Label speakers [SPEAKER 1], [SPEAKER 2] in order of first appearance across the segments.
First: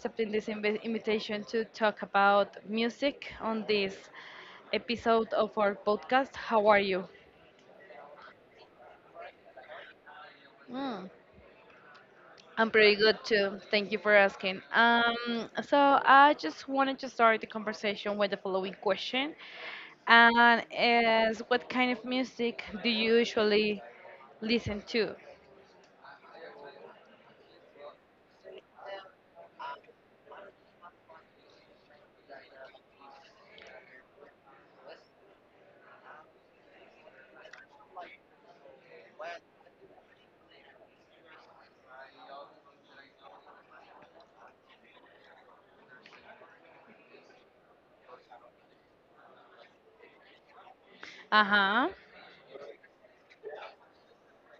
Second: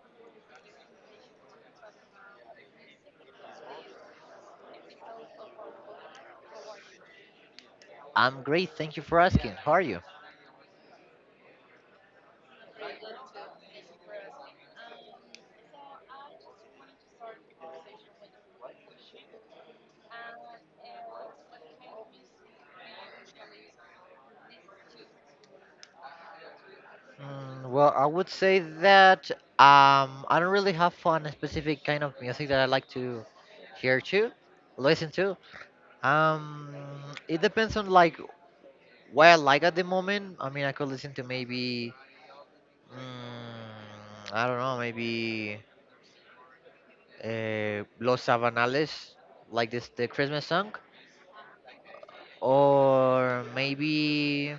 [SPEAKER 1] accepting this invitation to talk about music on this episode of our podcast. How are you?
[SPEAKER 2] I'm great. Thank you for asking. How are you?
[SPEAKER 1] Mm, I'm pretty good too. Thank you for asking. So I just wanted to start the conversation with the following question, and is what kind of music do you usually listen to?
[SPEAKER 2] Mm, well, I would say that I don't really have fun a specific kind of music that I like to hear to, listen to. Um, it depends on like what I like at the moment. I mean, I could listen to maybe I don't know, maybe Los Sabanales, like this the Christmas song,
[SPEAKER 1] Uh huh.
[SPEAKER 2] or maybe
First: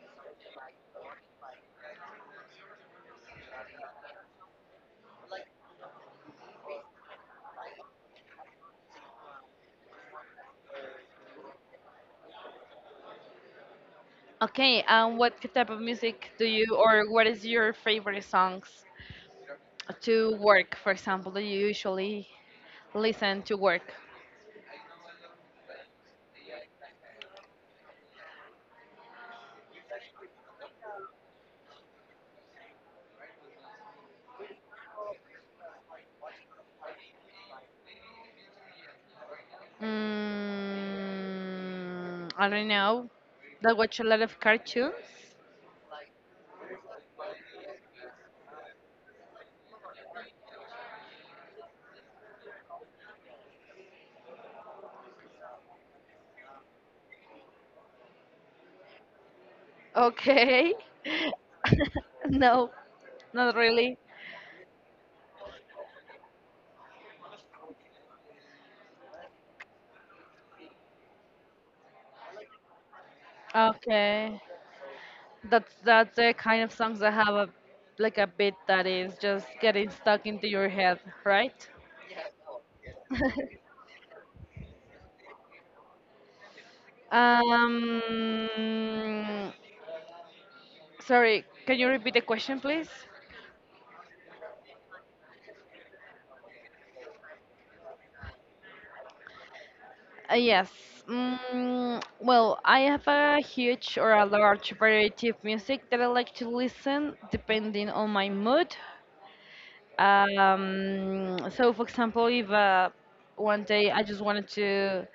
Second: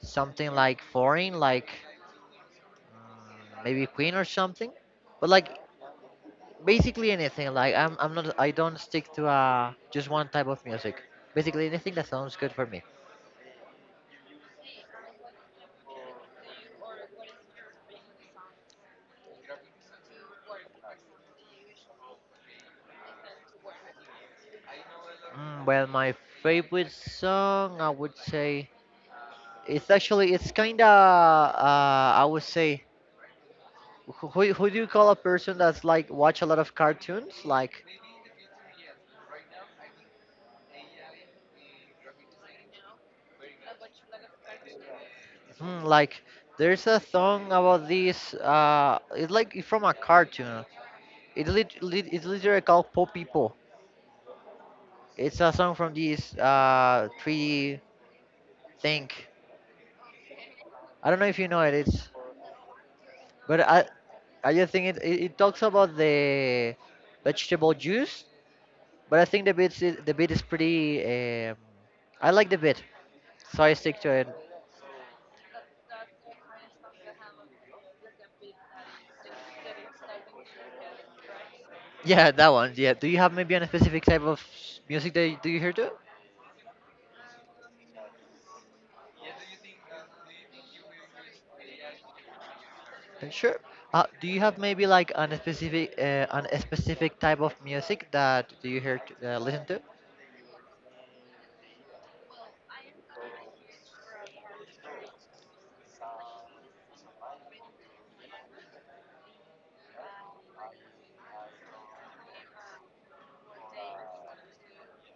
[SPEAKER 2] something like foreign, like maybe Queen or something. But like basically anything. Like I don't stick to just one type of music. Basically anything that sounds good for me.
[SPEAKER 1] Okay, and what type of music do you, or what is your favorite songs to work, for example, that you usually listen to work?
[SPEAKER 2] Well, my favorite song I would say it's actually, it's kind of I would say who do you call a person that's like watch a lot of cartoons like
[SPEAKER 1] Mm, I don't know. That watch a lot of cartoons?
[SPEAKER 2] like there's a song about this it's like from a cartoon. It it's literally called Po People. It's a song from this 3 thing.
[SPEAKER 1] Okay.
[SPEAKER 2] I don't know if you know it. It's.
[SPEAKER 1] No, not
[SPEAKER 2] But I
[SPEAKER 1] really.
[SPEAKER 2] I just think it talks about the vegetable juice. But I think the beat is pretty. I like the beat, so I stick to it.
[SPEAKER 1] Okay. That's the kind of songs that have a like a beat that is just getting stuck into your head, right?
[SPEAKER 2] Yeah, that one. Yeah. Do you have maybe a specific type of music that do you hear too?
[SPEAKER 1] Um, sorry, can you repeat the question, please?
[SPEAKER 2] Sure. Do you have maybe like an specific type of music that do you listen to?
[SPEAKER 1] Yes. Mm, well, I have a huge or a large variety of music that I like to listen depending on my mood. So, for example, if one day I just wanted to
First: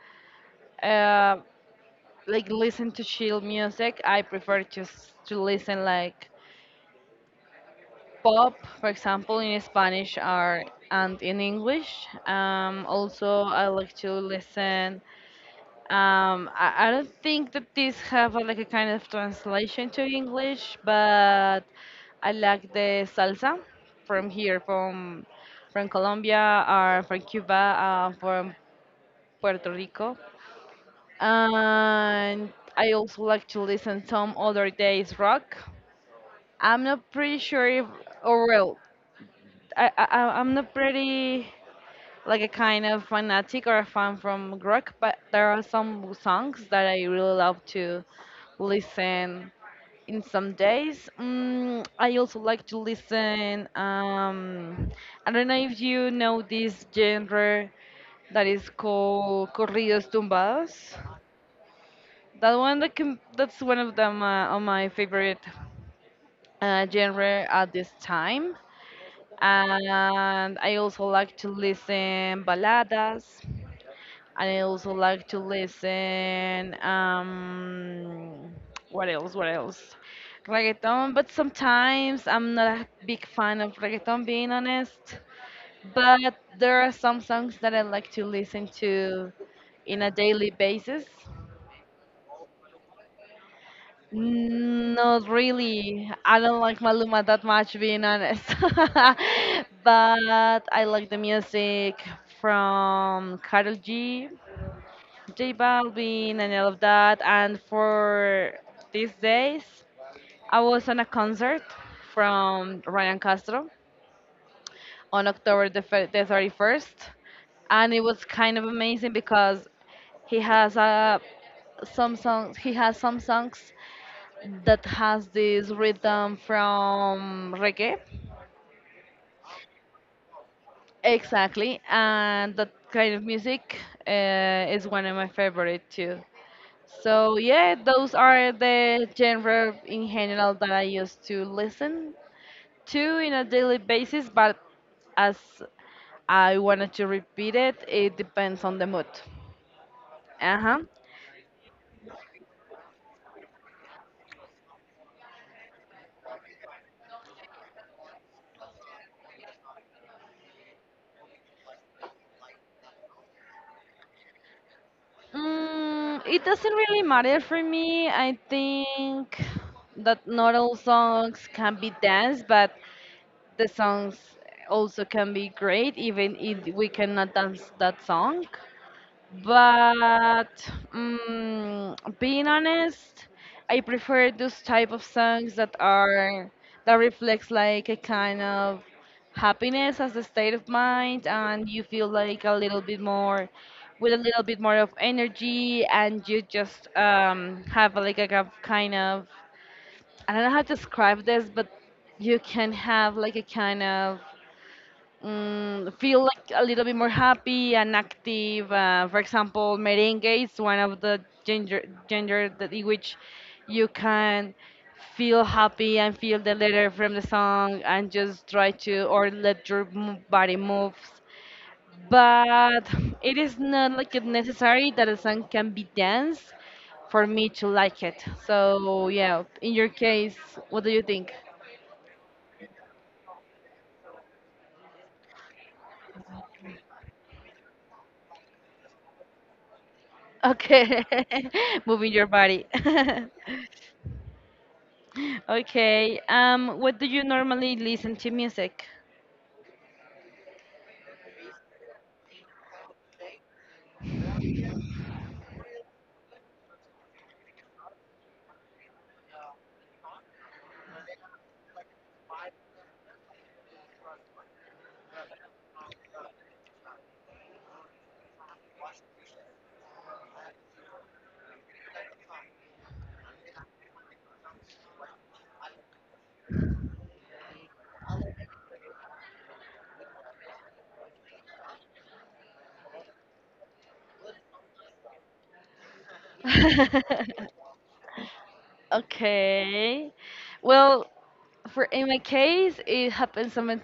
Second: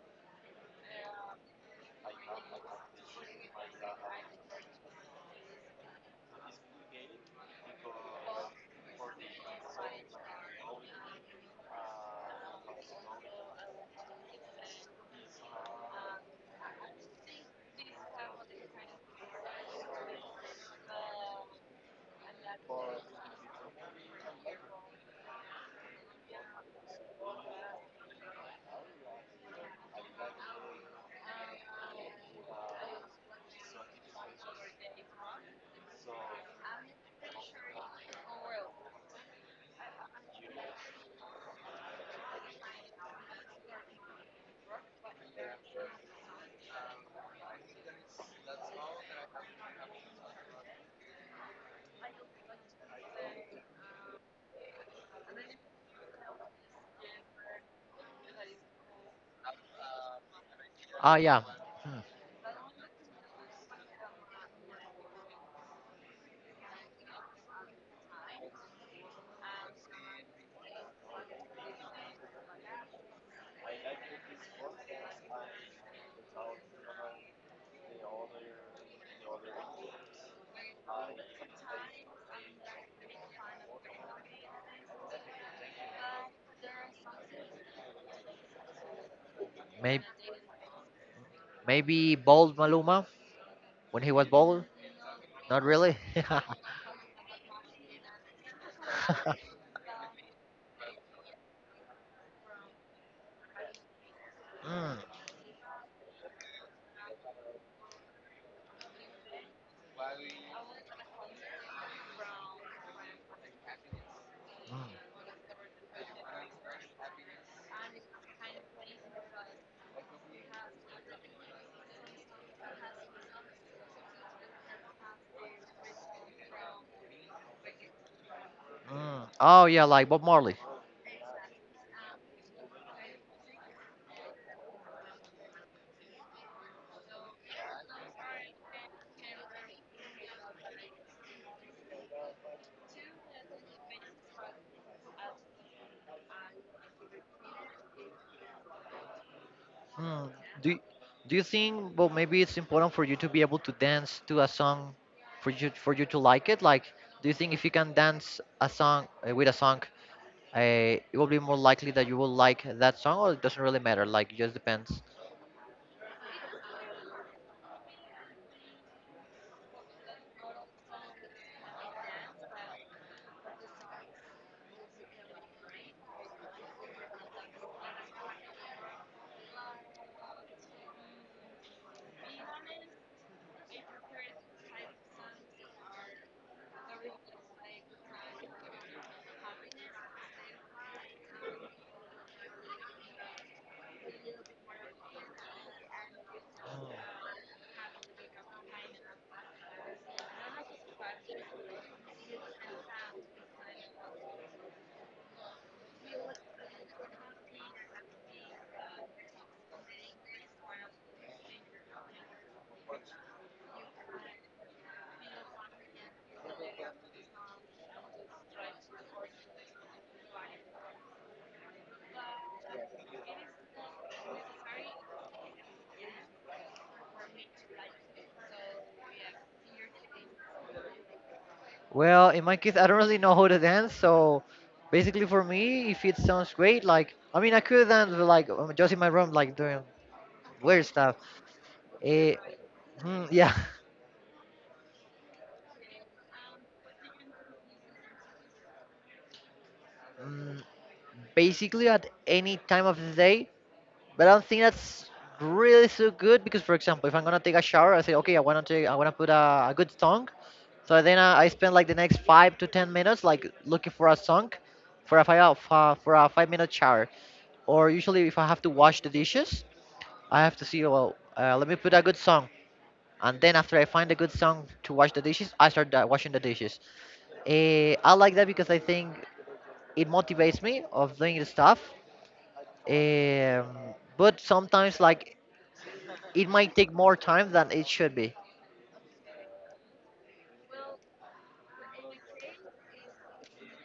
[SPEAKER 1] uh, like listen to chill music, I prefer just to listen like pop, for example, in Spanish are and in English. Also, I like to listen. I don't think that these have a, like a kind of translation to English, but I like the salsa from here, from Colombia, or from Cuba, from Puerto Rico, and I also like to listen some other days rock. I'm not pretty sure if, or well, I'm not pretty like a kind of fanatic or a fan from rock, but there are some songs that I really love to listen in some days. Mm, I also like to listen. I don't know if you know this genre that is called corridos tumbados.
[SPEAKER 2] Ah, yeah. Hmm.
[SPEAKER 1] That one that can, that's one of them on my favorite genre at this time and I also like to listen baladas, and I also like to listen what else? What else? Reggaeton, but sometimes I'm not a big fan of reggaeton, being honest. But there are some songs that I like to listen to in
[SPEAKER 2] Maybe.
[SPEAKER 1] a daily basis.
[SPEAKER 2] Maybe bald Maluma when he was bald?
[SPEAKER 1] Mm, not
[SPEAKER 2] Not really.
[SPEAKER 1] really. I don't like Maluma that much, being honest. But I like the music from Karol G,
[SPEAKER 2] Mm,
[SPEAKER 1] J Balvin, and all of that. And for these days, I was on a concert from Ryan Castro
[SPEAKER 2] mm,
[SPEAKER 1] on October the 31st, and it was kind of amazing because he has a some songs he has some songs that has this rhythm from reggae.
[SPEAKER 2] mm. Oh yeah, like Bob Marley.
[SPEAKER 1] Exactly, and that kind of music is one of my favorite too. So yeah, those are the genre in general that I used to listen to in a daily basis. But as I wanted to repeat it, it depends on the mood.
[SPEAKER 2] Mm.
[SPEAKER 1] Uh
[SPEAKER 2] Do
[SPEAKER 1] huh.
[SPEAKER 2] y- Do you think? Well, maybe it's important for you to be able to dance to a song, for you to like it. Like, do you think if you can dance a song with a song, uh, it will be more likely that you will like that song, or it doesn't really matter. Like, it just depends.
[SPEAKER 1] Mm, it doesn't really matter for me. I think that not all songs can be danced, but the songs also can be great, even if we cannot dance that song. But being honest, I prefer those type of songs that are that reflects like a kind of happiness as a state of mind, and you feel like a little bit more with a little bit more of energy, and you just have like a I don't know how to describe this, but you can have like a kind of feel like a little bit more happy and active. For example, merengue is one of the ginger that in which you can feel happy and feel the letter from the song and just try to or let your body moves. But it is not like it necessary that a song can be danced for me to like it. So yeah, in your case, what do you think?
[SPEAKER 2] Well, in my case, I don't really know how to dance, so basically for me, if it sounds great, like I mean, I could dance but, like just in my room, like doing weird
[SPEAKER 1] Okay,
[SPEAKER 2] stuff.
[SPEAKER 1] moving your
[SPEAKER 2] Eh,
[SPEAKER 1] body.
[SPEAKER 2] yeah.
[SPEAKER 1] Okay. What do you normally listen to music?
[SPEAKER 2] mm, Basically at any time of the day. But I don't think that's really so good because, for example, if I'm gonna take a shower, I say, okay, I wanna put a good song. So then I spend like the next 5 to 10 minutes like looking for a song for a 5-minute shower, or usually if I have to wash the dishes, I have to see. Well, let me put a good song, and then after I find a good song to wash the dishes, I start washing the dishes. I like that because I think it motivates me of doing the stuff. But sometimes, like, it might take more time than it should be.
[SPEAKER 1] Okay. Well, for in my case, it happens something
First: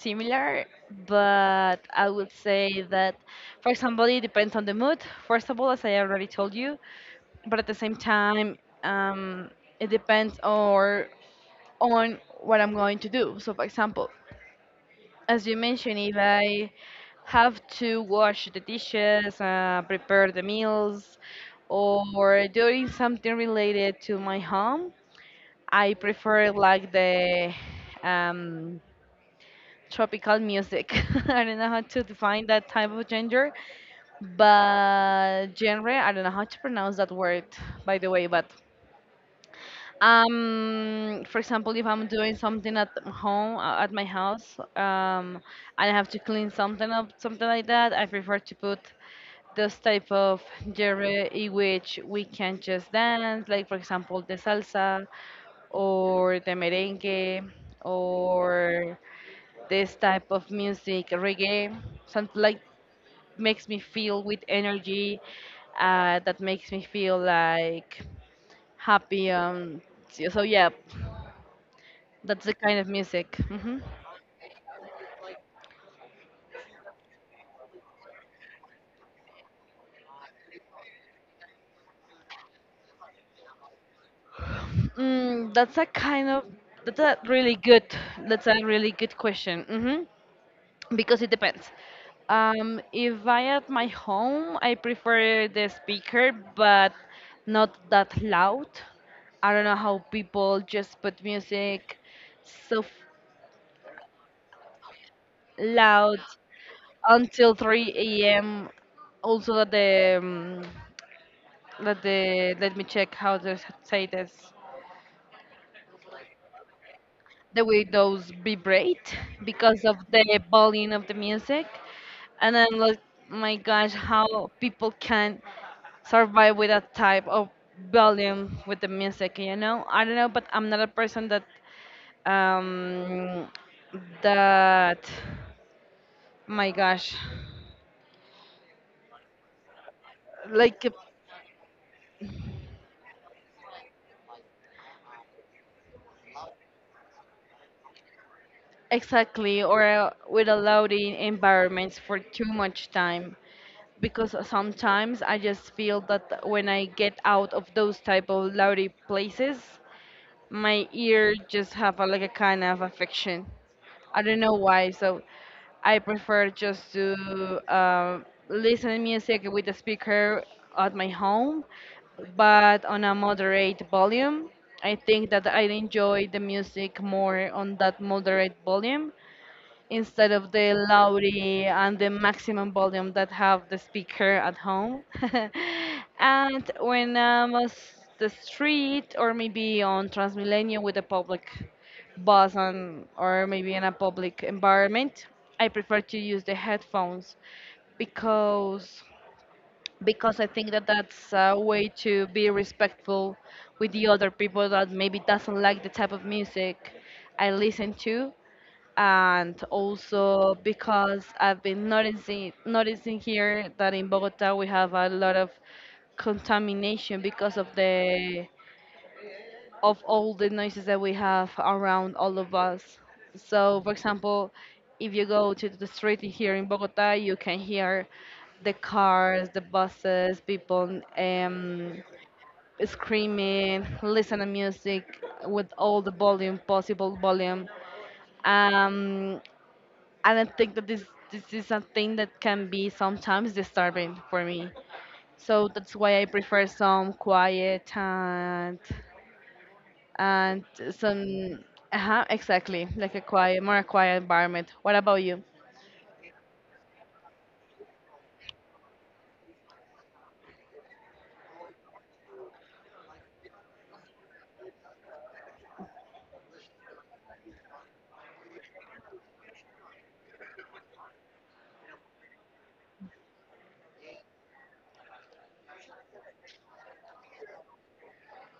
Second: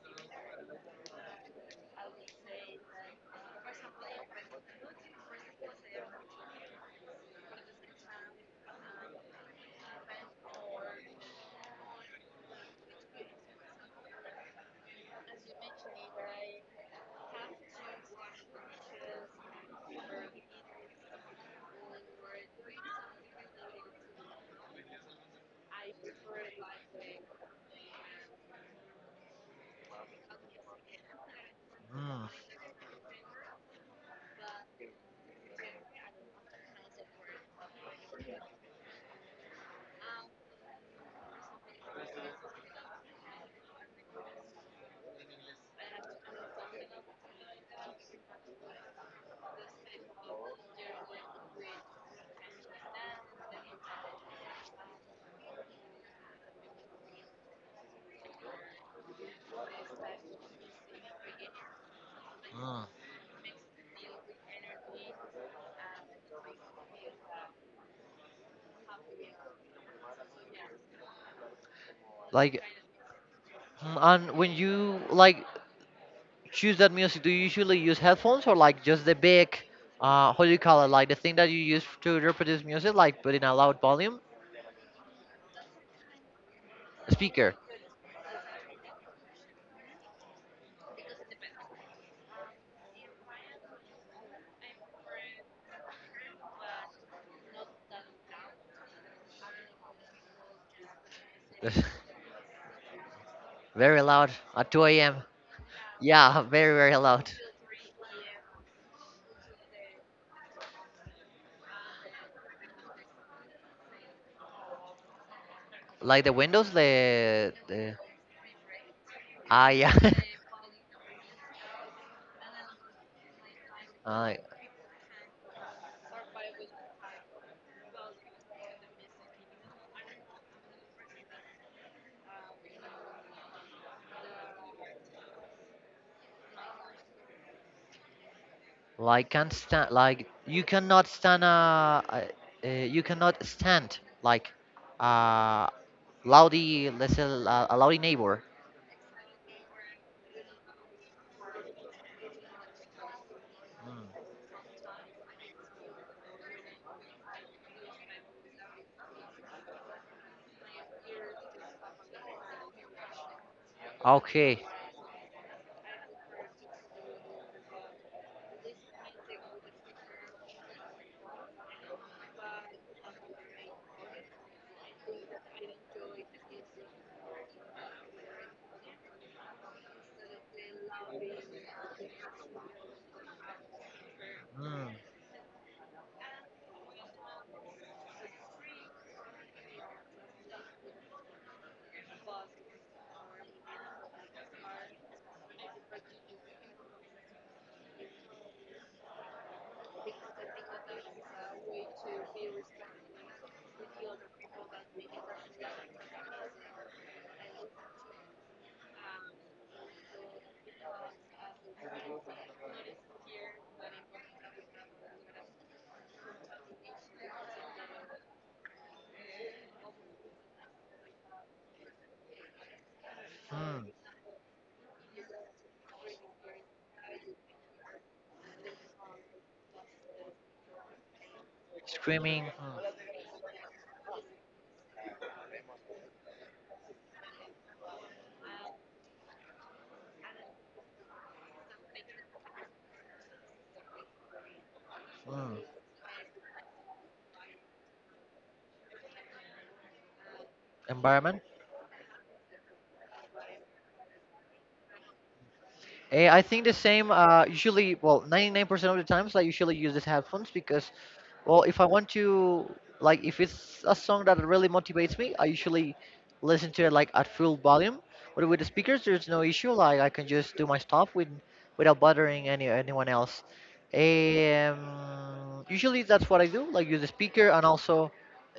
[SPEAKER 1] similar, but I would say that, for example, it depends on the mood. First of all, as I already told you, but at the same time, it depends or on what I'm going to do. So, for example, as you mentioned, if I have to wash the dishes, prepare the meals, or doing something related to my home, I prefer like the um, tropical music. I don't know how to
[SPEAKER 2] Mm,
[SPEAKER 1] define that type of genre, but genre, I don't know how to pronounce that word, by the way, but for example, if I'm doing something at home, at my house, and I have to clean something up, something like that, I prefer to put this type of genre in which we can just dance, like for example, the salsa or the merengue or this type of music, reggae, something like
[SPEAKER 2] mm.
[SPEAKER 1] makes me feel with energy, that makes me feel like happy. So, yeah, that's the
[SPEAKER 2] Like,
[SPEAKER 1] kind of music.
[SPEAKER 2] and when you like choose that music, do you usually use headphones or like just the big, how do you call it, like the thing that you use to reproduce music, like put in a loud volume
[SPEAKER 1] Mm, that's a kind of that's a
[SPEAKER 2] speaker?
[SPEAKER 1] really good that's a really good question. Because it depends. If I at my home, I prefer the speaker, but not that loud. I don't know how people just put music so
[SPEAKER 2] Very loud at 2 a.m.
[SPEAKER 1] loud
[SPEAKER 2] Yeah. Very very loud.
[SPEAKER 1] until 3 a.m. Also that the let me check how to say this.
[SPEAKER 2] Like the windows, the,
[SPEAKER 1] The way
[SPEAKER 2] the
[SPEAKER 1] those vibrate because
[SPEAKER 2] yeah.
[SPEAKER 1] of the volume of the music. And I'm like, my gosh,
[SPEAKER 2] uh,
[SPEAKER 1] how people can survive with that type of volume with the music, I don't know, but I'm not a person that, um, that, my gosh,
[SPEAKER 2] like can't stand. Like you
[SPEAKER 1] like
[SPEAKER 2] cannot stand. You cannot stand like uh loudy. Let's say a loudy neighbor.
[SPEAKER 1] exactly, or with a loud environments for too much time, because sometimes I just feel that when I get out of those type of loudy places, my ear just have a, like a kind of affection. I don't know
[SPEAKER 2] Okay.
[SPEAKER 1] why, so I prefer just to uh, listen music with the speaker at my home, but on a moderate volume. I think that I enjoy the music more on that moderate volume instead of the loud and the maximum volume that have the speaker at
[SPEAKER 2] Mm,
[SPEAKER 1] home. And when I'm on the street or maybe on Transmilenio with a public bus on, or maybe in a public environment, I prefer to use the headphones because because I think that that's a way to be respectful with the other people that maybe doesn't like the type of music I listen to and also because I've been noticing here that in Bogota we have a lot of contamination because of the of all the noises that we have around all of us. So,
[SPEAKER 2] mm.
[SPEAKER 1] for example, if you go to the street here in Bogota, you can hear the cars, the buses, people
[SPEAKER 2] Screaming.
[SPEAKER 1] screaming, listen to music with all the volume, possible volume. Um, I don't think that this is a thing that can be sometimes disturbing for me.
[SPEAKER 2] Mm, mm.
[SPEAKER 1] So that's why I prefer some quiet and
[SPEAKER 2] Environment.
[SPEAKER 1] some uh-huh, exactly like a quiet, more quiet environment. What about you?
[SPEAKER 2] I think the same. Usually, well, 99% of the times, I usually use these headphones because, well, if I want to, like, if it's a song that really motivates me, I usually listen to it like at full volume. But with the speakers, there's no issue. Like, I can just do my stuff without bothering anyone else. Um, Usually, that's what I do. Like, use the speaker, and also,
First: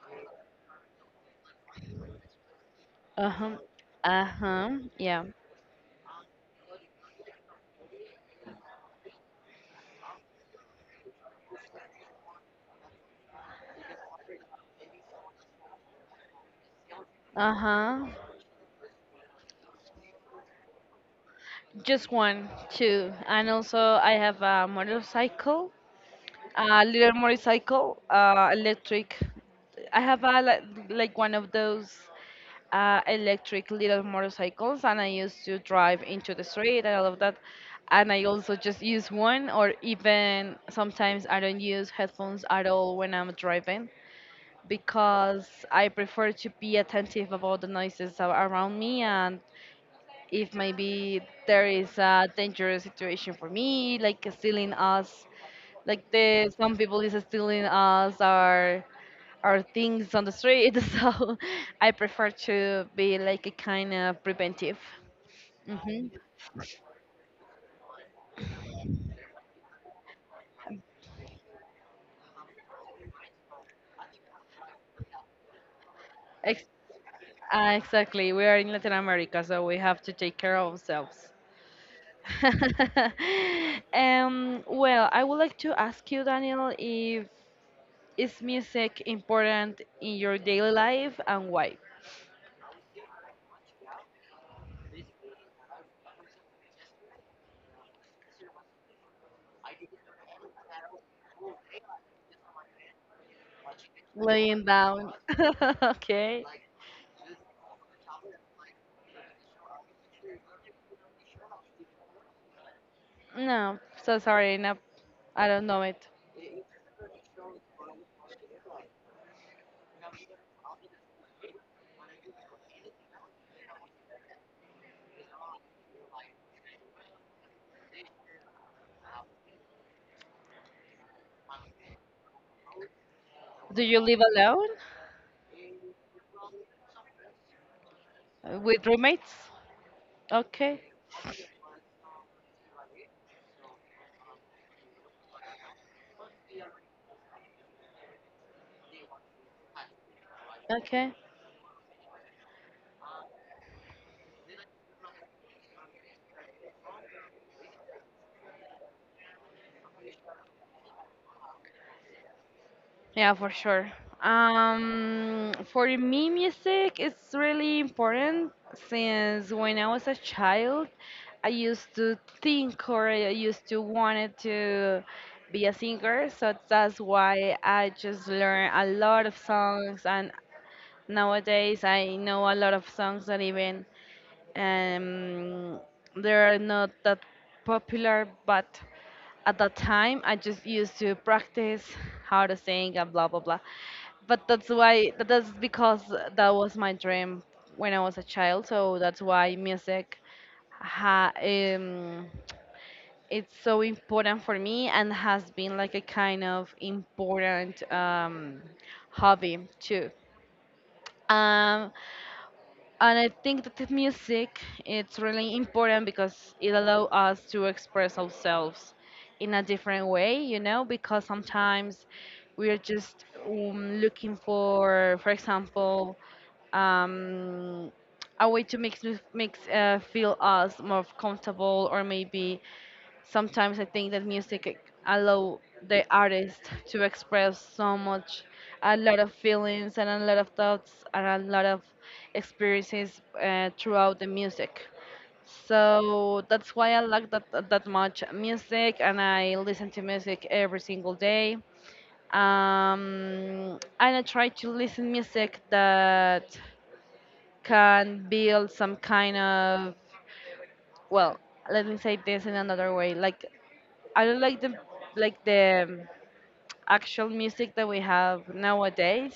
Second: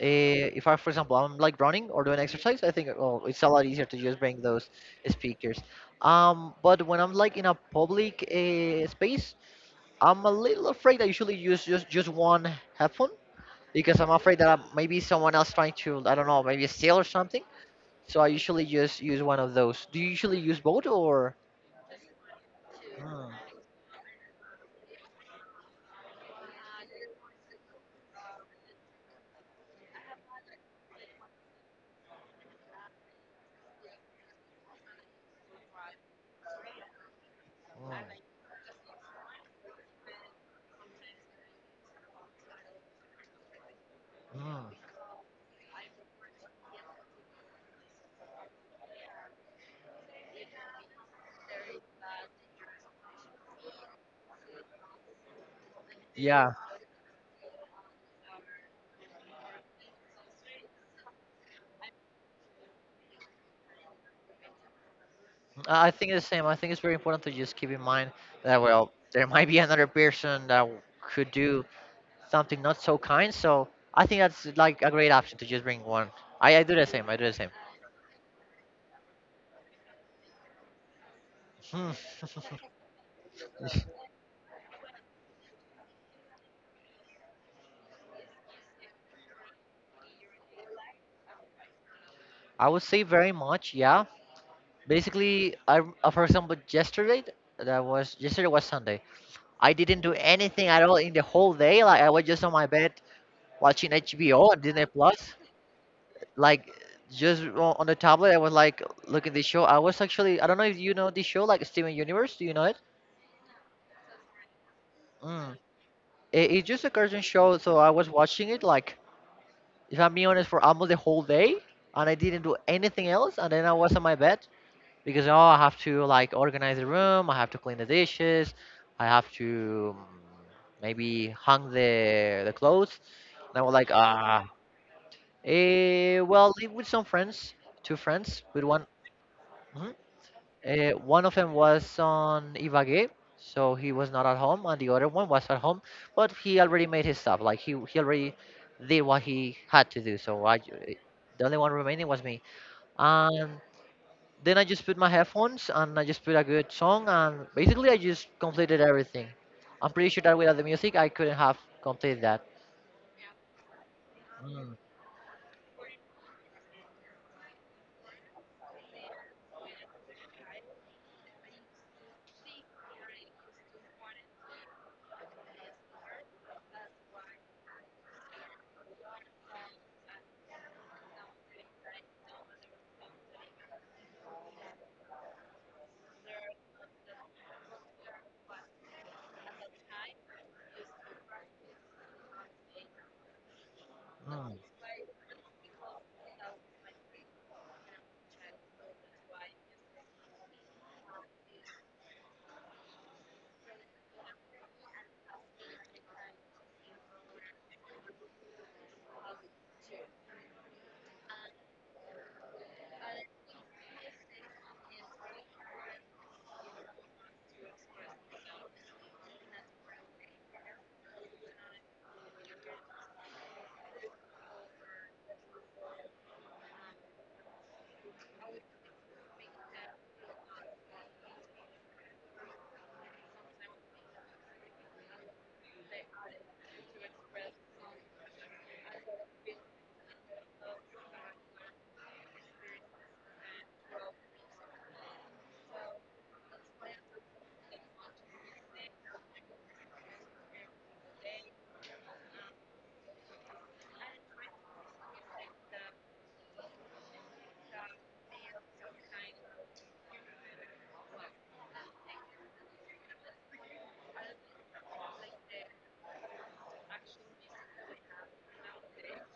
[SPEAKER 2] if I, for example, I'm like running or doing exercise, I think, oh, it's a
[SPEAKER 1] Uh-huh.
[SPEAKER 2] lot easier to just bring those
[SPEAKER 1] Uh-huh. Yeah.
[SPEAKER 2] speakers. But when I'm like in a public space, I'm a little afraid. I usually use just one headphone, because I'm afraid that I maybe someone else trying to, I don't know, maybe steal or something.
[SPEAKER 1] Uh-huh.
[SPEAKER 2] So I usually just use one of those. Do you usually use both or?
[SPEAKER 1] Just one, two.
[SPEAKER 2] Mm,
[SPEAKER 1] And also I have a motorcycle a little motorcycle, electric. I have a like one of those electric little motorcycles, and I used to drive into the street and all of that. And
[SPEAKER 2] mm,
[SPEAKER 1] I also just use one, or even sometimes I don't use headphones at all when I'm driving
[SPEAKER 2] mm.
[SPEAKER 1] because I prefer to be attentive about the noises around me and if maybe there is a dangerous situation for me, like a stealing us like the
[SPEAKER 2] Yeah,
[SPEAKER 1] some people is stealing us our things on the street so I prefer to be like a kind of preventive.
[SPEAKER 2] I
[SPEAKER 1] hmm
[SPEAKER 2] think it's the same. I think it's very important to just keep in mind that well there might be another person that could do something not so kind. So I think that's like a great option to just bring one. I,
[SPEAKER 1] Ex-
[SPEAKER 2] I do the same. I do the same.
[SPEAKER 1] exactly, we are in Latin America so we have to take care of ourselves.
[SPEAKER 2] Hmm.
[SPEAKER 1] Well, I would like to ask you, Daniel, if is music important in your daily life and why.
[SPEAKER 2] I would say very much, yeah. Basically, for example, yesterday, that was yesterday was Sunday. I didn't do anything at all in the whole day. Like I was just on my bed watching HBO and
[SPEAKER 1] Laying
[SPEAKER 2] Disney
[SPEAKER 1] down.
[SPEAKER 2] Plus.
[SPEAKER 1] Okay.
[SPEAKER 2] Like just on the tablet, I was like looking at the show. I was actually, I don't know if you know this show, like Steven Universe. Do you know it?
[SPEAKER 1] No, so sorry. No, I
[SPEAKER 2] Mm.
[SPEAKER 1] don't know it.
[SPEAKER 2] It's just a cartoon show, so I was watching it. Like if I'm being honest, for almost the whole day, and I didn't do anything else. And then I was on my bed because oh, I have to like organize the room, I have to clean the dishes, I have to maybe hang the clothes. And I was
[SPEAKER 1] Do
[SPEAKER 2] like,
[SPEAKER 1] you live alone?
[SPEAKER 2] well, live with some friends, two friends, with
[SPEAKER 1] With
[SPEAKER 2] one.
[SPEAKER 1] roommates?
[SPEAKER 2] Mhm.
[SPEAKER 1] Okay.
[SPEAKER 2] One of them was on Ibagué, so he was not at home, and the other one was at home, but he already made his stuff. Like he already did what he had to do. So
[SPEAKER 1] Okay.
[SPEAKER 2] the only one remaining was me. And then I just put my headphones and I just put a good song, and basically I just completed everything. I'm pretty sure that without the music I couldn't have completed that.
[SPEAKER 1] Yeah, for sure.
[SPEAKER 2] Mm,
[SPEAKER 1] For me, music is really important since when I was a child. I used to think, or I used to wanted to be a singer, so that's why I just learn a lot of songs, and nowadays I know a lot of songs that even um, they are not that popular. But at that time I just used to practice how to sing and blah blah blah, but
[SPEAKER 2] mm,
[SPEAKER 1] that's why but that's because that was my dream when I was a child, so that's why music ha, um, it's so important for me and has been like a kind of important hobby too. um, and I think that the music it's really important because it allows us to express ourselves in a different way, you know, because sometimes we are just looking for example, um, a way to make, makes feel us more comfortable, or maybe sometimes I think that music allow the artist to express so much, a lot of feelings and a lot of thoughts and a lot of experiences throughout the music. So that's why I like that much music, and I listen to music every single day. And I try to listen music that can build some kind of, well, let me say this in another way, like I don't like the, like the um, actual music that we have nowadays,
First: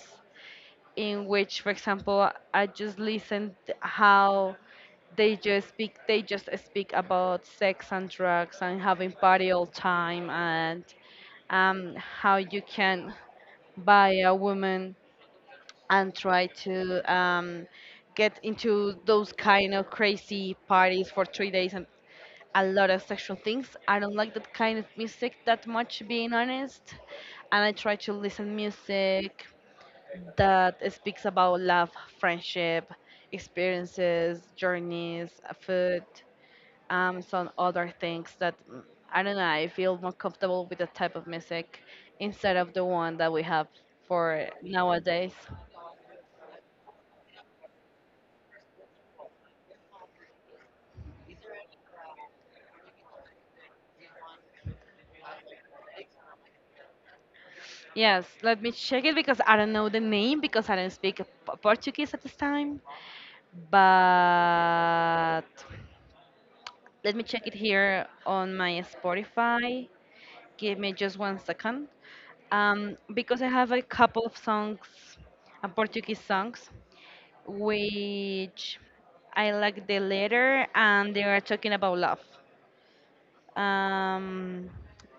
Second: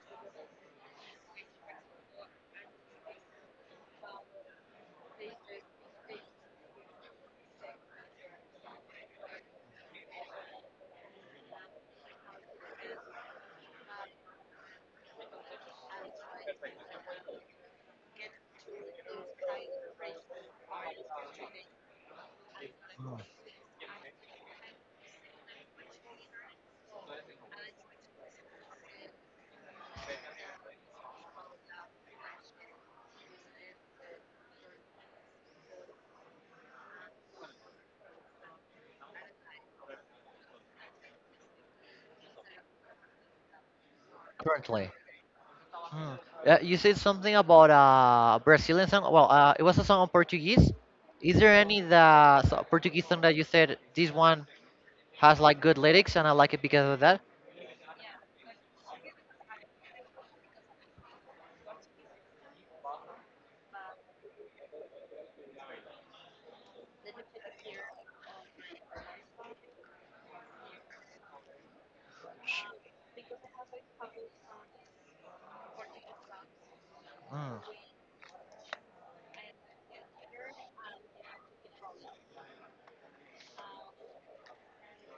[SPEAKER 1] in which, for example, I just listened how they just speak about sex and drugs and having party all time, and how you can buy a woman and try to get into those kind of crazy parties for 3 days and a lot of
[SPEAKER 2] mm.
[SPEAKER 1] sexual things. I don't like that kind of music that much, being honest. And I try to listen music that speaks about love, friendship, experiences, journeys, food, some other things that I don't know. I feel more comfortable with the type of music instead of the one that we have for
[SPEAKER 2] Currently.
[SPEAKER 1] nowadays.
[SPEAKER 2] Mm. You said something about a Brazilian song. Well, it was a song on Portuguese. Is there any Portuguese song that you said this one has like good lyrics and I like it because of that?
[SPEAKER 1] Yes, let me check it because I don't know the name, because I don't speak Portuguese at this time. But let me check it here on my Spotify. Give me just 1 second. Because I have a couple of songs, Portuguese songs,
[SPEAKER 2] Mm.
[SPEAKER 1] which I like the letter and they are talking about love. Um,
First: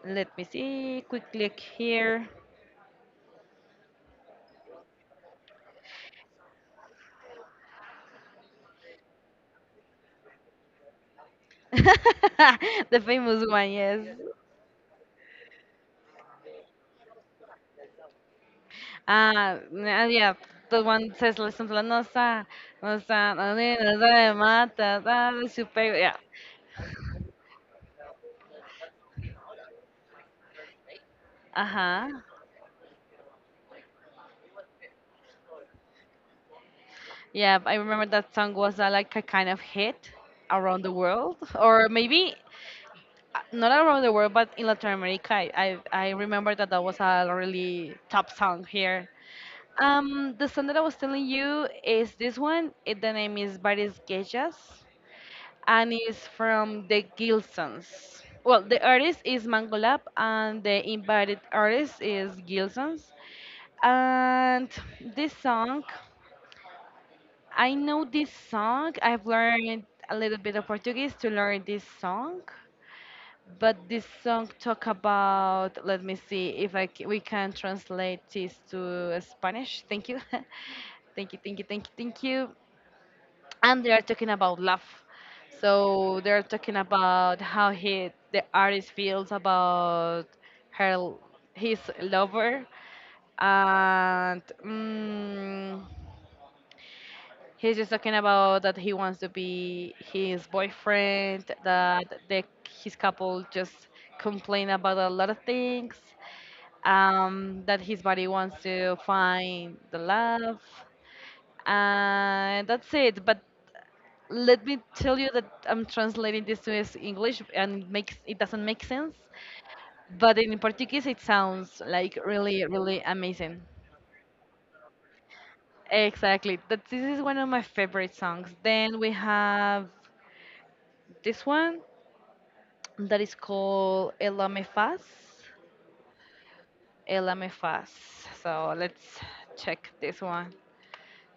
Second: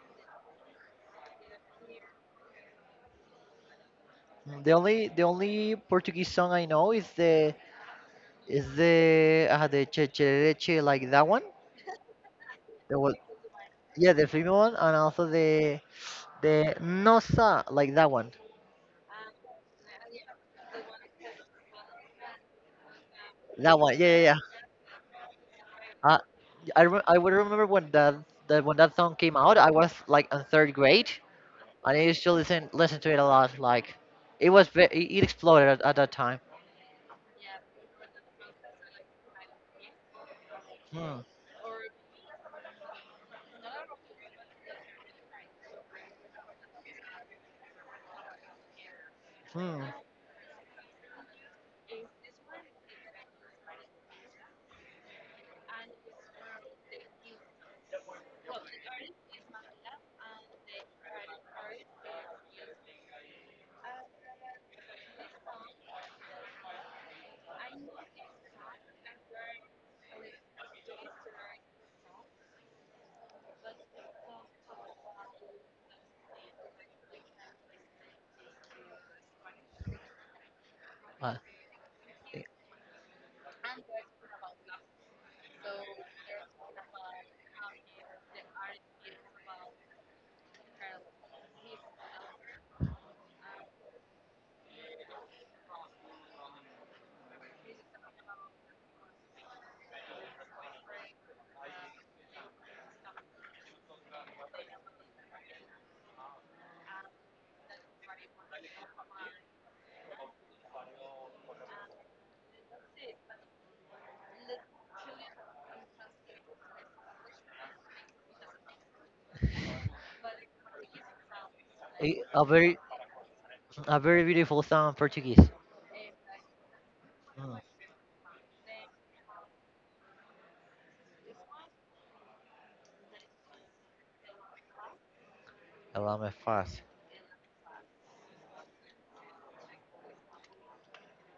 [SPEAKER 1] Let me see quickly here.
[SPEAKER 2] The only Portuguese song I know is the che che che, like that one. There
[SPEAKER 1] The
[SPEAKER 2] was.
[SPEAKER 1] famous one, yes.
[SPEAKER 2] Yeah, the female one, and also the Nosa, like that one.
[SPEAKER 1] Yeah, the one says, listen to la nossa, nossa, la
[SPEAKER 2] That one.
[SPEAKER 1] nena,
[SPEAKER 2] Yeah, yeah,
[SPEAKER 1] da
[SPEAKER 2] yeah.
[SPEAKER 1] mata, da da, super, yeah.
[SPEAKER 2] Uh, I would remember when that song came out. I was like in third grade, and I
[SPEAKER 1] Uh-huh.
[SPEAKER 2] used to listen to it a lot. Like, it was ve it it exploded at that time.
[SPEAKER 1] Yeah, I remember that song was like a kind of hit around the
[SPEAKER 2] Hmm.
[SPEAKER 1] world, or maybe not around the world, but in Latin America. I remember that that was a really top song here.
[SPEAKER 2] Hmm.
[SPEAKER 1] The song that I was telling you is this one. It, the name is "Bares Gejas," and it's from the Gilsons. Well, the artist is Mangolab, and the invited artist is Gilsons. And this song, I know this song. I've learned a little bit of Portuguese to learn this song, but this song talk about, let me see if I we can translate this to Spanish. Thank you, thank
[SPEAKER 2] Uh,
[SPEAKER 1] you, thank you, thank you, thank
[SPEAKER 2] a
[SPEAKER 1] you, and they are talking about love. So they're talking about how he, the artist, feels about her, his lover, and mm, he's just talking about that he wants to be his boyfriend, that the, his couple just complain about a lot of things, that his body wants to find the love, and that's it. But let me tell you that I'm translating this to is English and it makes it doesn't make sense, but in Portuguese it sounds like
[SPEAKER 2] a
[SPEAKER 1] really
[SPEAKER 2] very
[SPEAKER 1] really amazing.
[SPEAKER 2] a very beautiful song in Portuguese.
[SPEAKER 1] Exactly. That this is one of
[SPEAKER 2] Hmm.
[SPEAKER 1] my favorite songs. Then we have this one that is called Ela Me Faz.
[SPEAKER 2] Ela me faz.
[SPEAKER 1] Ela Me Faz. So let's check this one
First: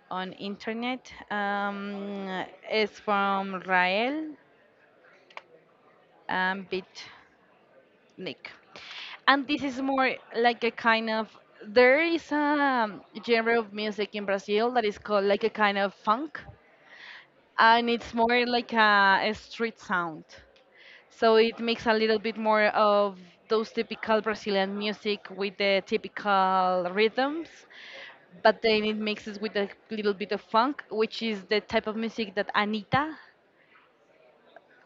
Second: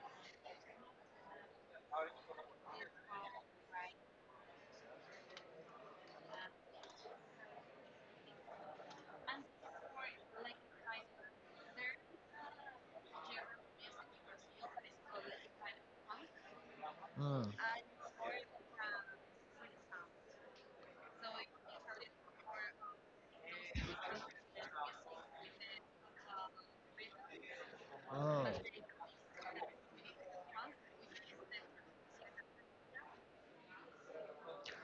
[SPEAKER 1] on internet. It's from Rael and Beat. Nick. And this is more like a kind of, there is a genre of music in Brazil that is called like a kind of funk,
[SPEAKER 2] Hmm.
[SPEAKER 1] and it's more like a street sound. So it makes a little bit more of those typical Brazilian music with the typical rhythms,
[SPEAKER 2] Hmm.
[SPEAKER 1] but then it mixes with a little bit of funk, which is the type of music that Anita,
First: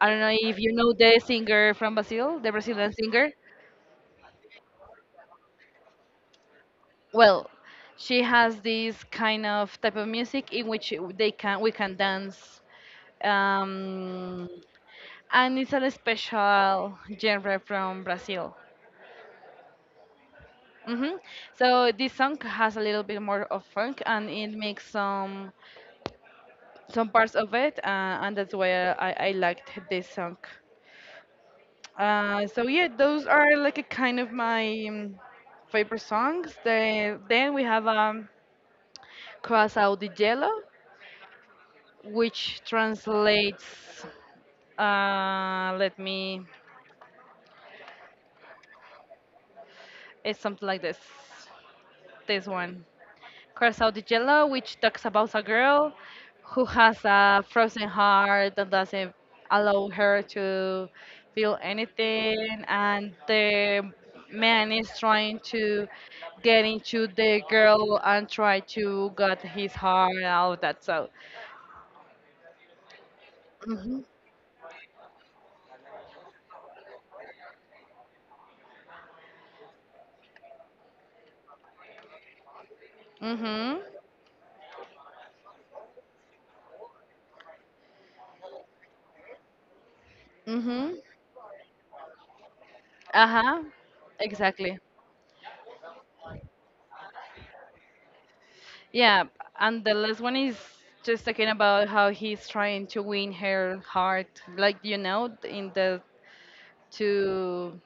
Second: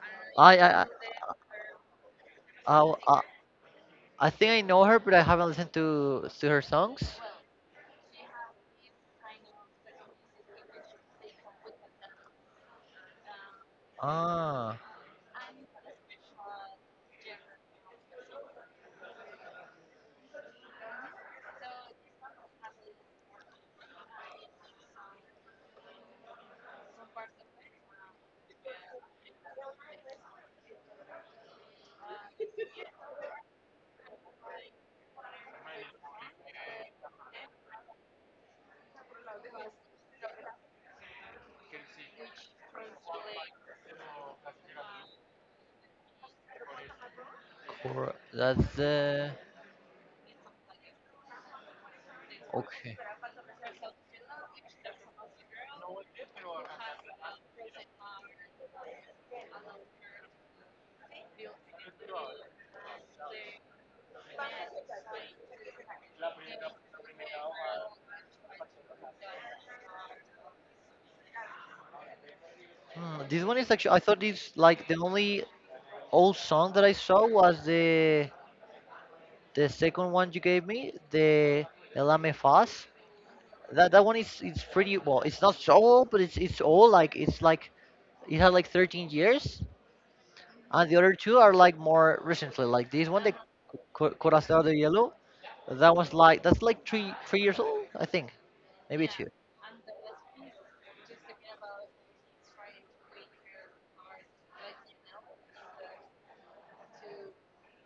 [SPEAKER 1] I don't know if
[SPEAKER 2] I
[SPEAKER 1] you
[SPEAKER 2] I
[SPEAKER 1] know the singer from Brazil, the Brazilian
[SPEAKER 2] I, I,
[SPEAKER 1] singer.
[SPEAKER 2] I think I know her, but I haven't listened to her songs.
[SPEAKER 1] Well, she has this kind of type of music in which they can we can dance um,
[SPEAKER 2] Ah,
[SPEAKER 1] and it's a special genre from Brazil. Hmm. So this song has a little bit more of funk, and it makes some parts of it, and that's why I liked this song. So yeah, those are like a kind of my favorite songs. The, then we have Coração de Gelo, which translates, let me,
[SPEAKER 2] Cora. That's the
[SPEAKER 1] it's something like this one,
[SPEAKER 2] Okay.
[SPEAKER 1] Curacao de Jello, which talks about a girl who has a frozen heart that doesn't allow her to feel anything, and the man is trying to get into the girl and try to get his heart and all that. So
[SPEAKER 2] This one is actually. I
[SPEAKER 1] mhm.
[SPEAKER 2] thought this like the only old song that I saw was the second one you gave me, the Elame Faz.
[SPEAKER 1] Mhm.
[SPEAKER 2] That one is it's pretty well. It's not so old, but it's old. Like it's like it had like 13 years, and the
[SPEAKER 1] Mhm.
[SPEAKER 2] other two are like more recently. Like this one, the
[SPEAKER 1] uh-huh
[SPEAKER 2] Corazón de
[SPEAKER 1] exactly.
[SPEAKER 2] Hielo. That's like three three years old, I think, maybe
[SPEAKER 1] Yeah,
[SPEAKER 2] two.
[SPEAKER 1] and the last one is just talking about how he's trying to win her heart, like you know, in the to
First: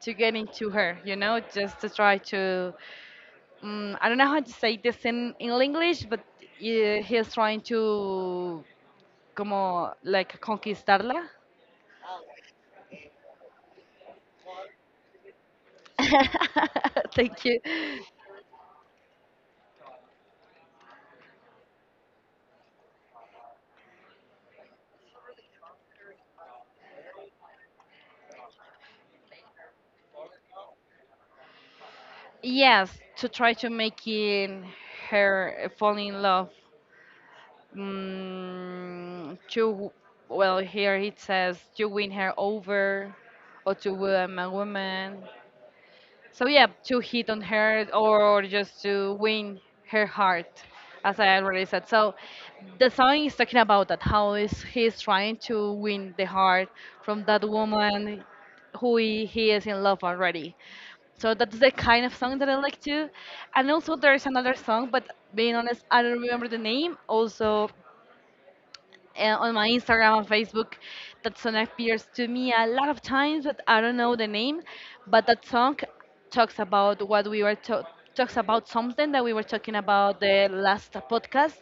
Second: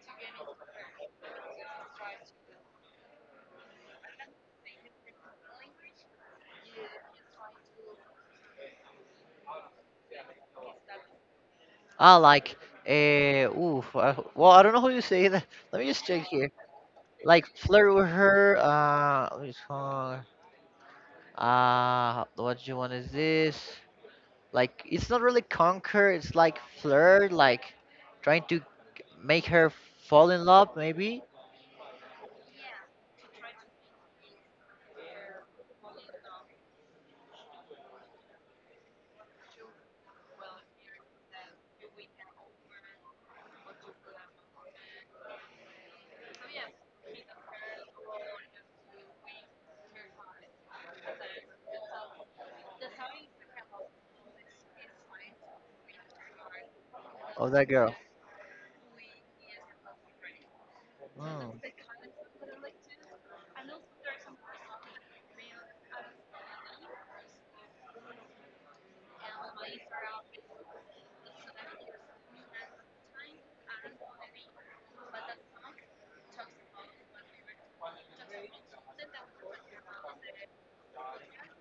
[SPEAKER 1] to get into her, you know, just to try to. I don't know how to say this in English, but he's trying to como like conquistarla.
[SPEAKER 2] Ah, like, oof. Well, I don't know how you say that. Let me just check here.
[SPEAKER 1] Thank
[SPEAKER 2] Like,
[SPEAKER 1] you.
[SPEAKER 2] flirt with her. What is called? What you want is this? Like, it's not really conquer. It's like flirt. Like, trying to make her fall in love, maybe.
[SPEAKER 1] Yes, to try to make in her fall in love. Mm, to, well, here it says to win her over, or to win a woman. So yeah, to hit on her or just to win her heart, as I already said. So the song is talking about that how is he's trying to win the heart from that
[SPEAKER 2] Of that girl.
[SPEAKER 1] woman who he is in love already. So
[SPEAKER 2] Wow.
[SPEAKER 1] that's the kind of song that I like to. And also there's another song, but being honest, I don't remember the name. Also, on my Instagram and Facebook. That song appears to me a lot of times, but I don't know the name. But that song talks about what we were to- talks about something that we were talking about the last podcast,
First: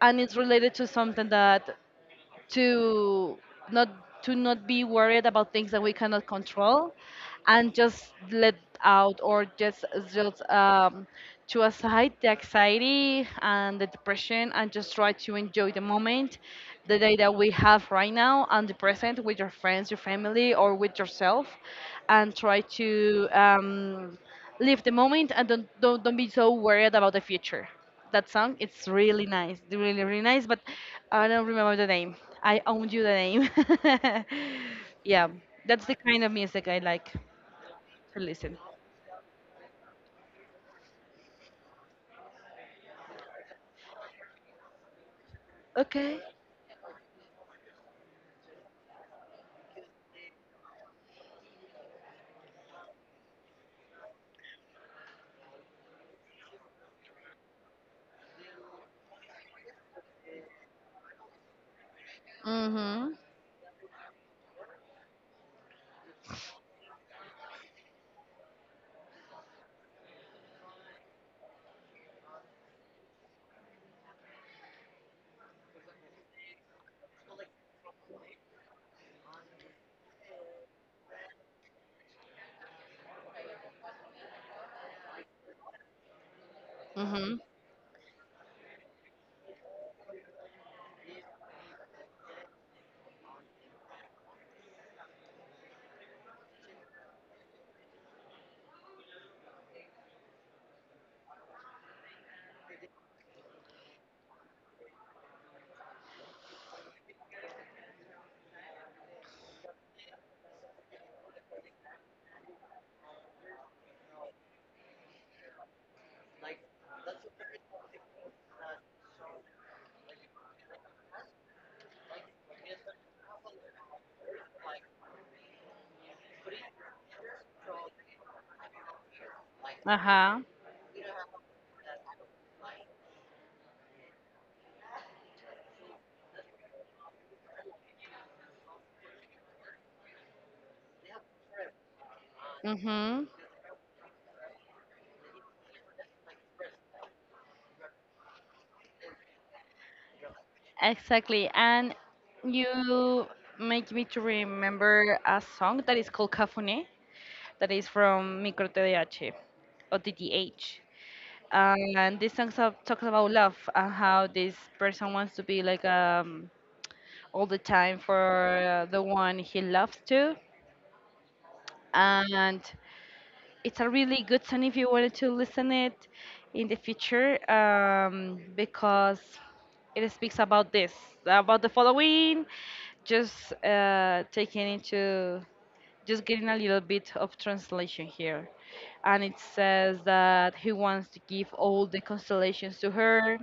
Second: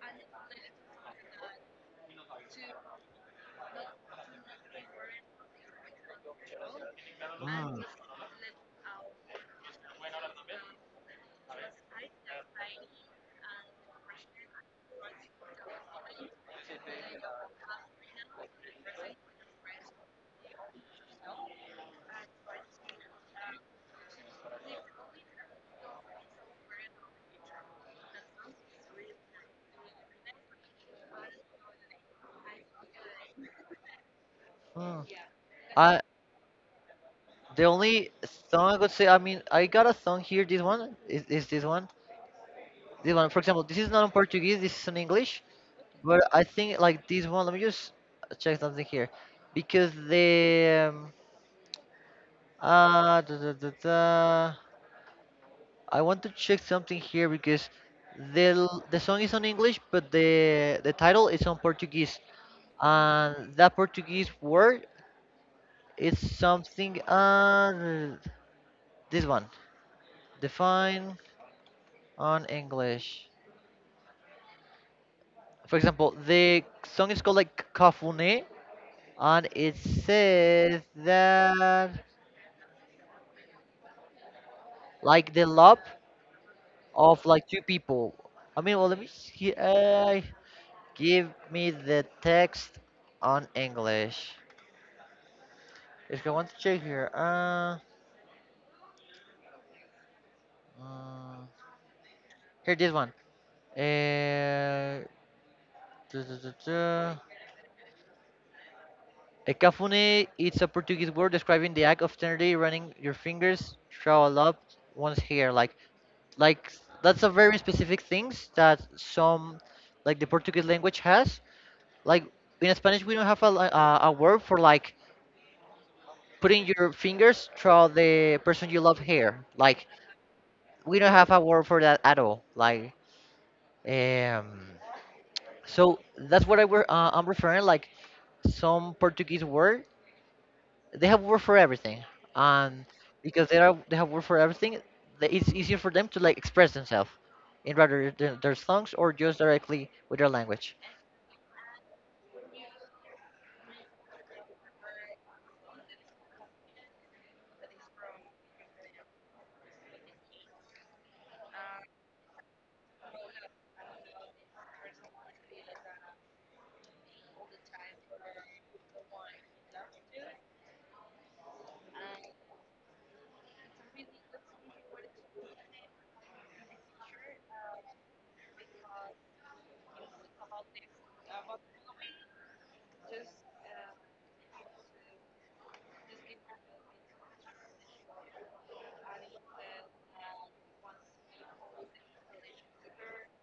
[SPEAKER 1] and it's related to something that to not, to not be worried about things that we cannot control, and
[SPEAKER 2] Wow.
[SPEAKER 1] just let out, or just just um, to aside the anxiety and the depression and just try to enjoy the moment, the day that we have right now, and the present with your friends, your family, or with yourself, and try to live the moment and don't be so worried about the future. That song, it's really nice, really really nice. But I don't remember the name. I owned you the name.
[SPEAKER 2] Wow.
[SPEAKER 1] Yeah, that's the
[SPEAKER 2] Uh,
[SPEAKER 1] kind of music I like
[SPEAKER 2] the only
[SPEAKER 1] to listen.
[SPEAKER 2] song I could say, I mean, I got a song here. This one is this one. This one, for example, this is not in Portuguese. This is in English.
[SPEAKER 1] Okay.
[SPEAKER 2] But I think like this one. Let me just check something here, because the da, da, da, da. I want to check something here because the song is on English, but the title is on Portuguese,
[SPEAKER 1] Mhm.
[SPEAKER 2] and that Portuguese word is something on this one. Define on English. For example, the song is called like Kafune, and it says that like the love of
[SPEAKER 1] Mhm.
[SPEAKER 2] like two people. I mean, well, let me see. Give me the text on English. If I want to check here, uh here this one. Uh, Duh, duh, duh, duh. A cafune, it's a Portuguese word describing the act of tenderly running your fingers through up one's hair. Like that's a very specific things that some, like the Portuguese language has. Like in Spanish, we don't have a word for like putting your fingers through the person you love hair. Like
[SPEAKER 1] Uh huh.
[SPEAKER 2] we don't have a word for that at all. Um. So that's what I were I'm referring. Like some Portuguese word, they have word for everything, and
[SPEAKER 1] Mhm.
[SPEAKER 2] because they have word for everything, it's easier for them to like express themselves in rather than their songs or just directly with their language.
[SPEAKER 1] Exactly. And you make me to remember a song that is called Cafune, that is from Micro TDH or TTH, and this song talks about love and how this person wants to be like all the time for the one he loves to, and it's a really good song if you wanted to listen it in the future, because it speaks about this, about the following, just taking into, just getting a little bit of translation here, and it says that he wants to give all the constellations to her,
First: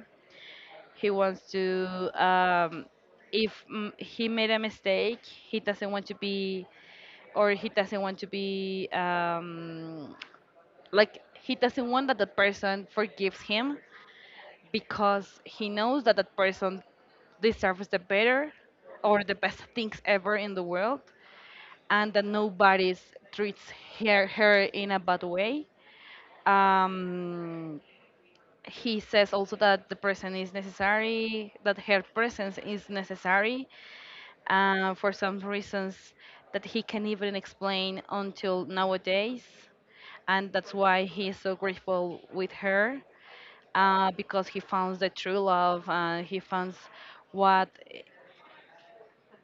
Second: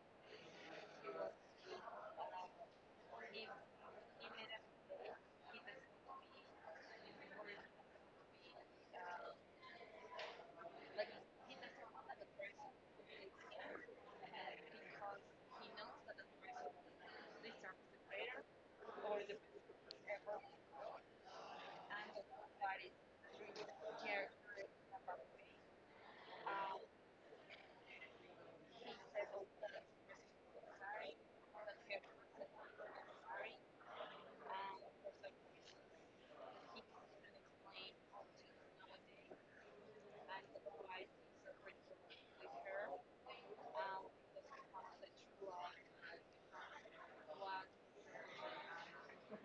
[SPEAKER 1] he wants to um, if mm, he made a mistake, he doesn't want to be, or he doesn't want to be like he doesn't want that the person forgives him, because he knows that that person deserves the better or the best things ever in the world, and that nobody treats her in a bad way, um, he says also that the person is necessary, that her presence is necessary for some reasons that he can even explain until nowadays, and that's why he is so grateful with her, because he found the true love. He found what,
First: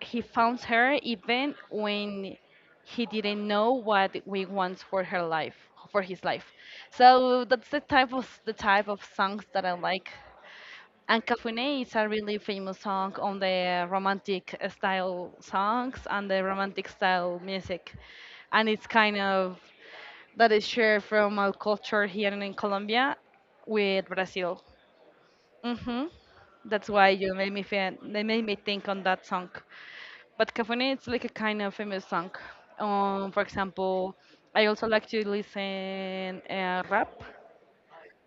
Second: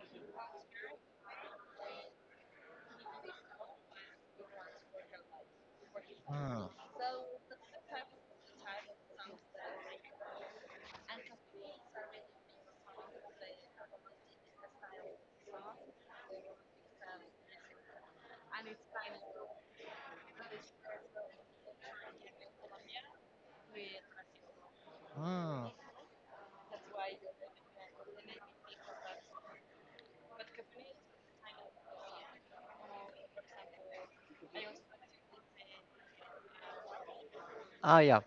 [SPEAKER 1] he found her even when he didn't know what we want for her life, for his life.
[SPEAKER 2] Mm,
[SPEAKER 1] So that's the type of songs that I like. And Cafune is a really famous song on the romantic style songs and the romantic style music. And it's kind of that is shared from our culture here in Colombia with Brazil.
[SPEAKER 2] mm.
[SPEAKER 1] Mm-hmm. That's why you made me fan. They made me think on that song. But Cafone, it's like a kind of famous song. For example, I also like to listen rap
[SPEAKER 2] Oh yeah,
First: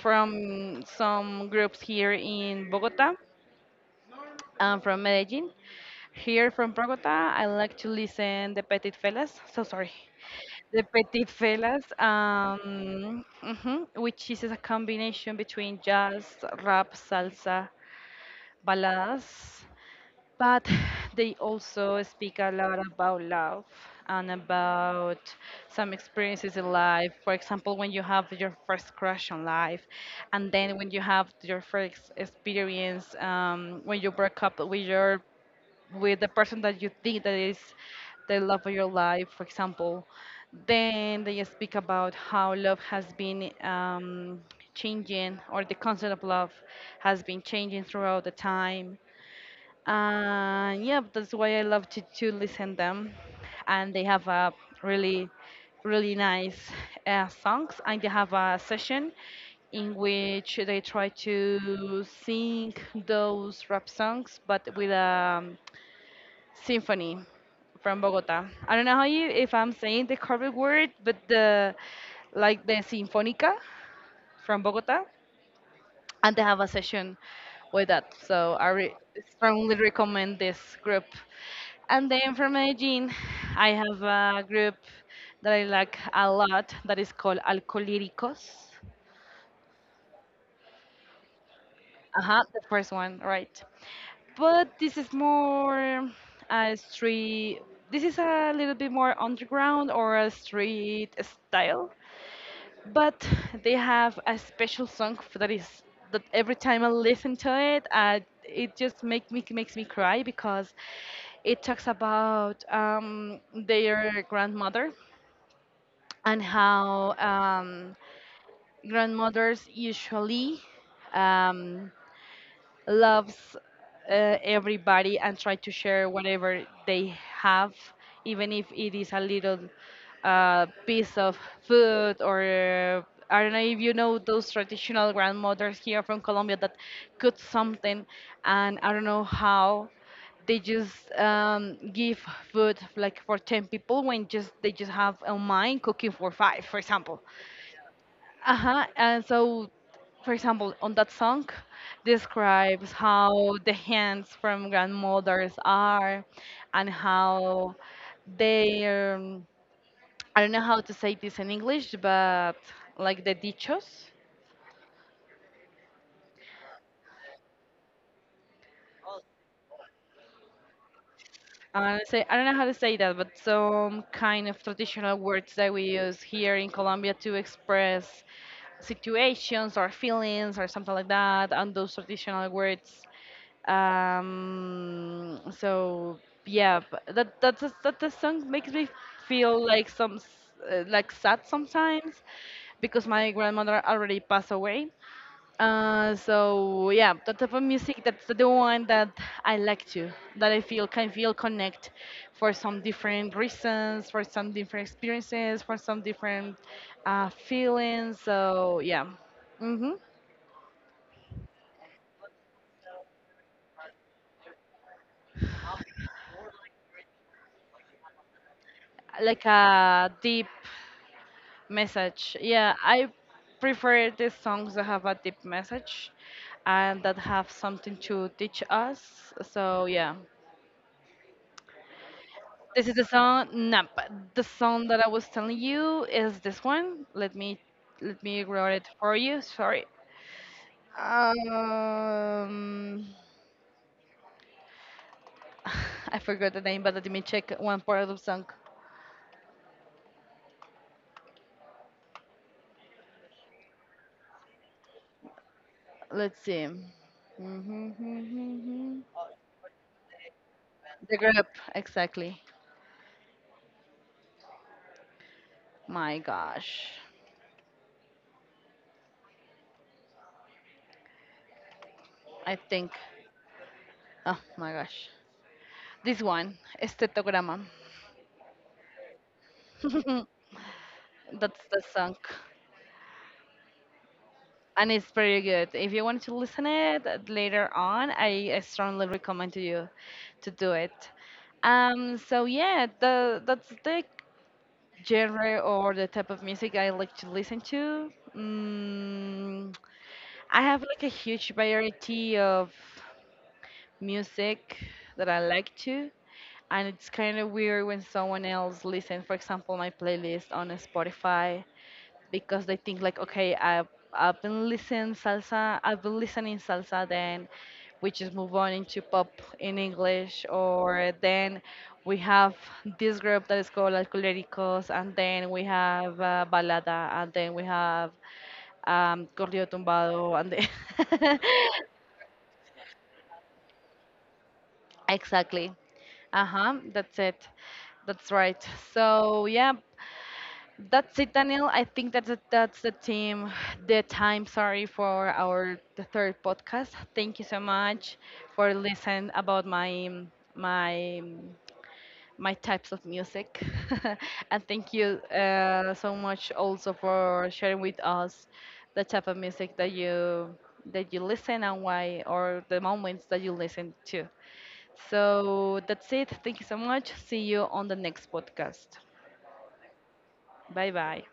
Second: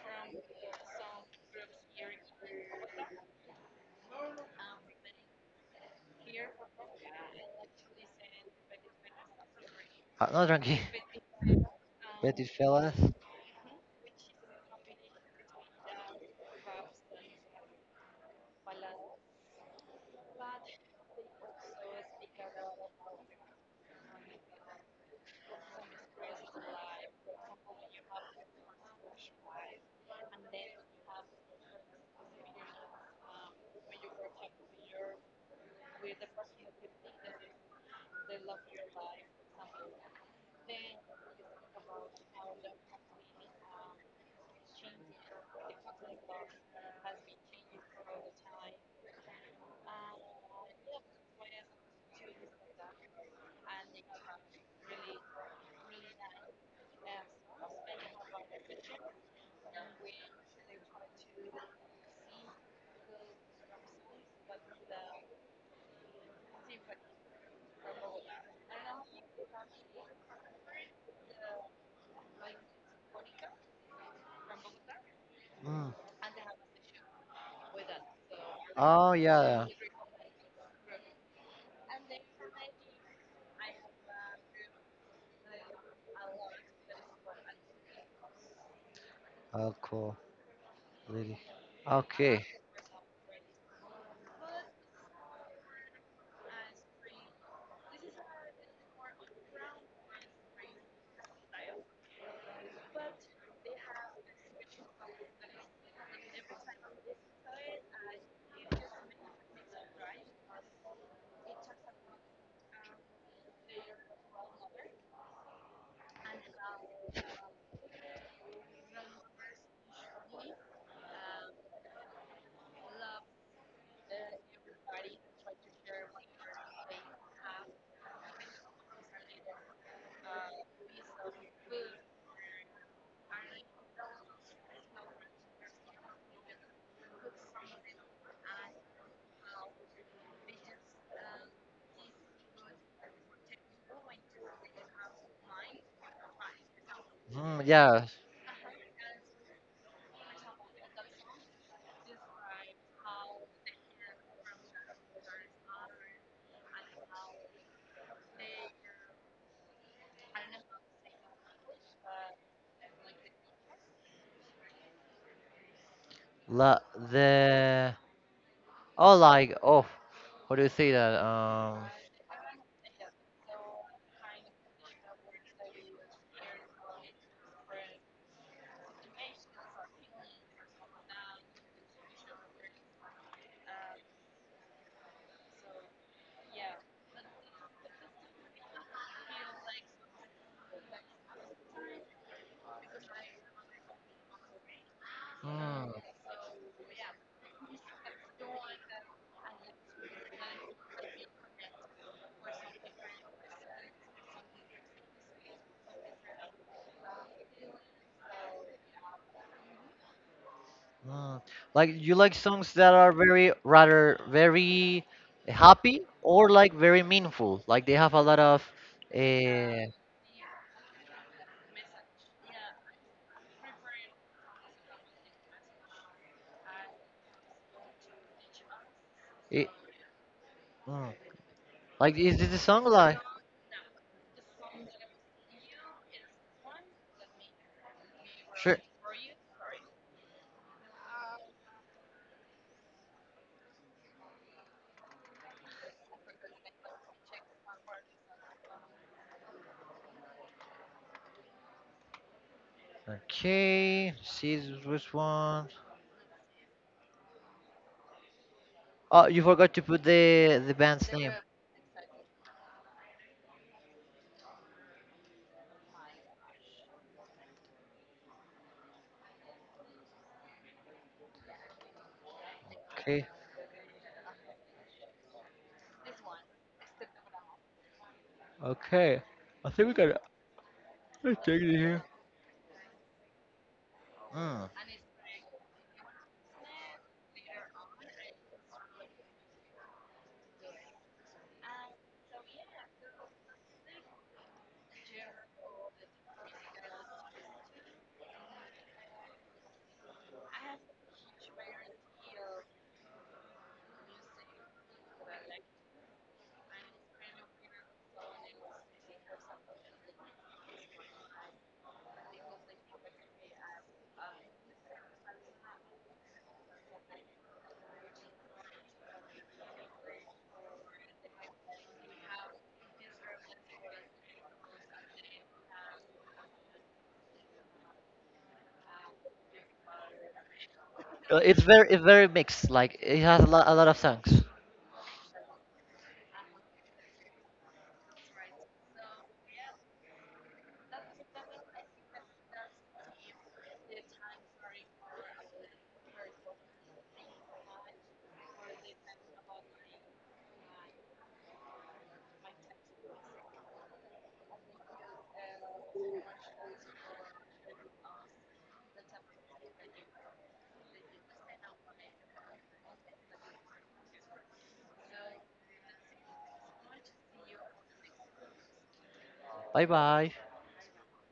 [SPEAKER 1] from some groups here in Bogota. I'm from Medellin. Here from Bogota, I like to listen the Petit Fellas. So sorry,
[SPEAKER 2] no drunky.
[SPEAKER 1] the Petit Fellas,
[SPEAKER 2] Betty fellas.
[SPEAKER 1] which is a combination between jazz, rap, salsa, baladas, but they also speak a lot about love and about some experiences in life. For example, when you have your first crush on life, and then when you have your first experience, when you break up with your with the person that you think that is the love of your life, for example, then they speak about how love has been changing, or the concept of love has been changing throughout the time. Yeah, that's why I love to listen them, and they have a really, really nice songs, and they have a session in which they try to sing those rap songs, but with a um, symphony from Bogota. I don't know how you if I'm saying the correct word, but the like the sinfónica from Bogota,
[SPEAKER 2] Mm.
[SPEAKER 1] and they have a session with that. So I
[SPEAKER 2] Oh yeah,
[SPEAKER 1] strongly recommend this group. And then from Medellin, I have a group that I like a lot that is called Alcolíricos.
[SPEAKER 2] alcohol lady. Okay.
[SPEAKER 1] Uh-huh, the first one, right. But this is more a street, this is a little bit more underground or a street style. But they have a special song that every time I listen to it, it just makes me cry because it talks about their grandmother and how grandmothers usually um, loves everybody and try to share whatever they have, even if it is a little piece of food or I don't know if you know those traditional grandmothers here from Colombia that cook something, and I don't know how they just give food like for 10 people when just they just have a mind cooking for five, for example.
[SPEAKER 2] Mm, yeah,
[SPEAKER 1] Uh-huh. And so, for example, on that song describes how the hands from grandmothers are and how they I don't know how to say this in English, but like the dichos.
[SPEAKER 2] la the oh, like oh, what do you say that?
[SPEAKER 1] Say I don't know how to say that, but some kind of traditional words that we use here in Colombia to express situations or feelings or something like that, and those traditional words. So yeah, but that the song makes me feel like like sad sometimes because my grandmother already passed away,
[SPEAKER 2] Mm,
[SPEAKER 1] so yeah, that type of music, that's the one that I like to, that I feel can feel connect for some different reasons, for some different experiences, for some different feelings. So yeah, mm-hmm.
[SPEAKER 2] mm. Like you like songs that are very rather very happy or like very meaningful. Like they have a lot of uh,
[SPEAKER 1] Like a deep message. Yeah, I prefer the songs that have a deep message and that have something to teach us.
[SPEAKER 2] it,
[SPEAKER 1] So yeah.
[SPEAKER 2] mm. Like, is this a
[SPEAKER 1] This
[SPEAKER 2] song
[SPEAKER 1] is the
[SPEAKER 2] like
[SPEAKER 1] song Nap. The song that I was telling you is this one. Let me write
[SPEAKER 2] sure?
[SPEAKER 1] it for you. Sorry. Um, I forgot the name, but let me check one part of the song.
[SPEAKER 2] Okay, see this was one.
[SPEAKER 1] Let's see.
[SPEAKER 2] Oh, you forgot to put the band's
[SPEAKER 1] The
[SPEAKER 2] name.
[SPEAKER 1] group, exactly. My gosh. I think.
[SPEAKER 2] Okay,
[SPEAKER 1] Oh my gosh. This one, Estetograma.
[SPEAKER 2] okay. I think we gotta let's
[SPEAKER 1] That's
[SPEAKER 2] check it
[SPEAKER 1] the
[SPEAKER 2] here.
[SPEAKER 1] song. And it's pretty good. If you want to listen it later on, I strongly recommend to you to do it. So yeah, the that's the genre or the type of music I like to listen to. Mm, I have like a huge variety of music that I like to, and it's kind of weird when someone else listens, for example, my playlist on Spotify because they think like, okay, I've been listening salsa, I've been listening salsa, then we just move on into pop in English, or then we have this group that is called Alcohólicos, and then we have Balada, and then we have Corrido Tumbado, and then
[SPEAKER 2] It's very mixed. Like it has a lot of songs.
[SPEAKER 1] exactly. Uh-huh, that's it. That's right. So yeah, that's it, Daniel. I think that's the time. Sorry for our the third podcast. Thank you so much for listening about my um, my types of music, and thank you so much also for sharing with us the type of music that you listen and why, or the moments that you listen to. So that's it. Thank you so much. See you on the next podcast.
[SPEAKER 2] Bye bye.
[SPEAKER 1] Bye bye.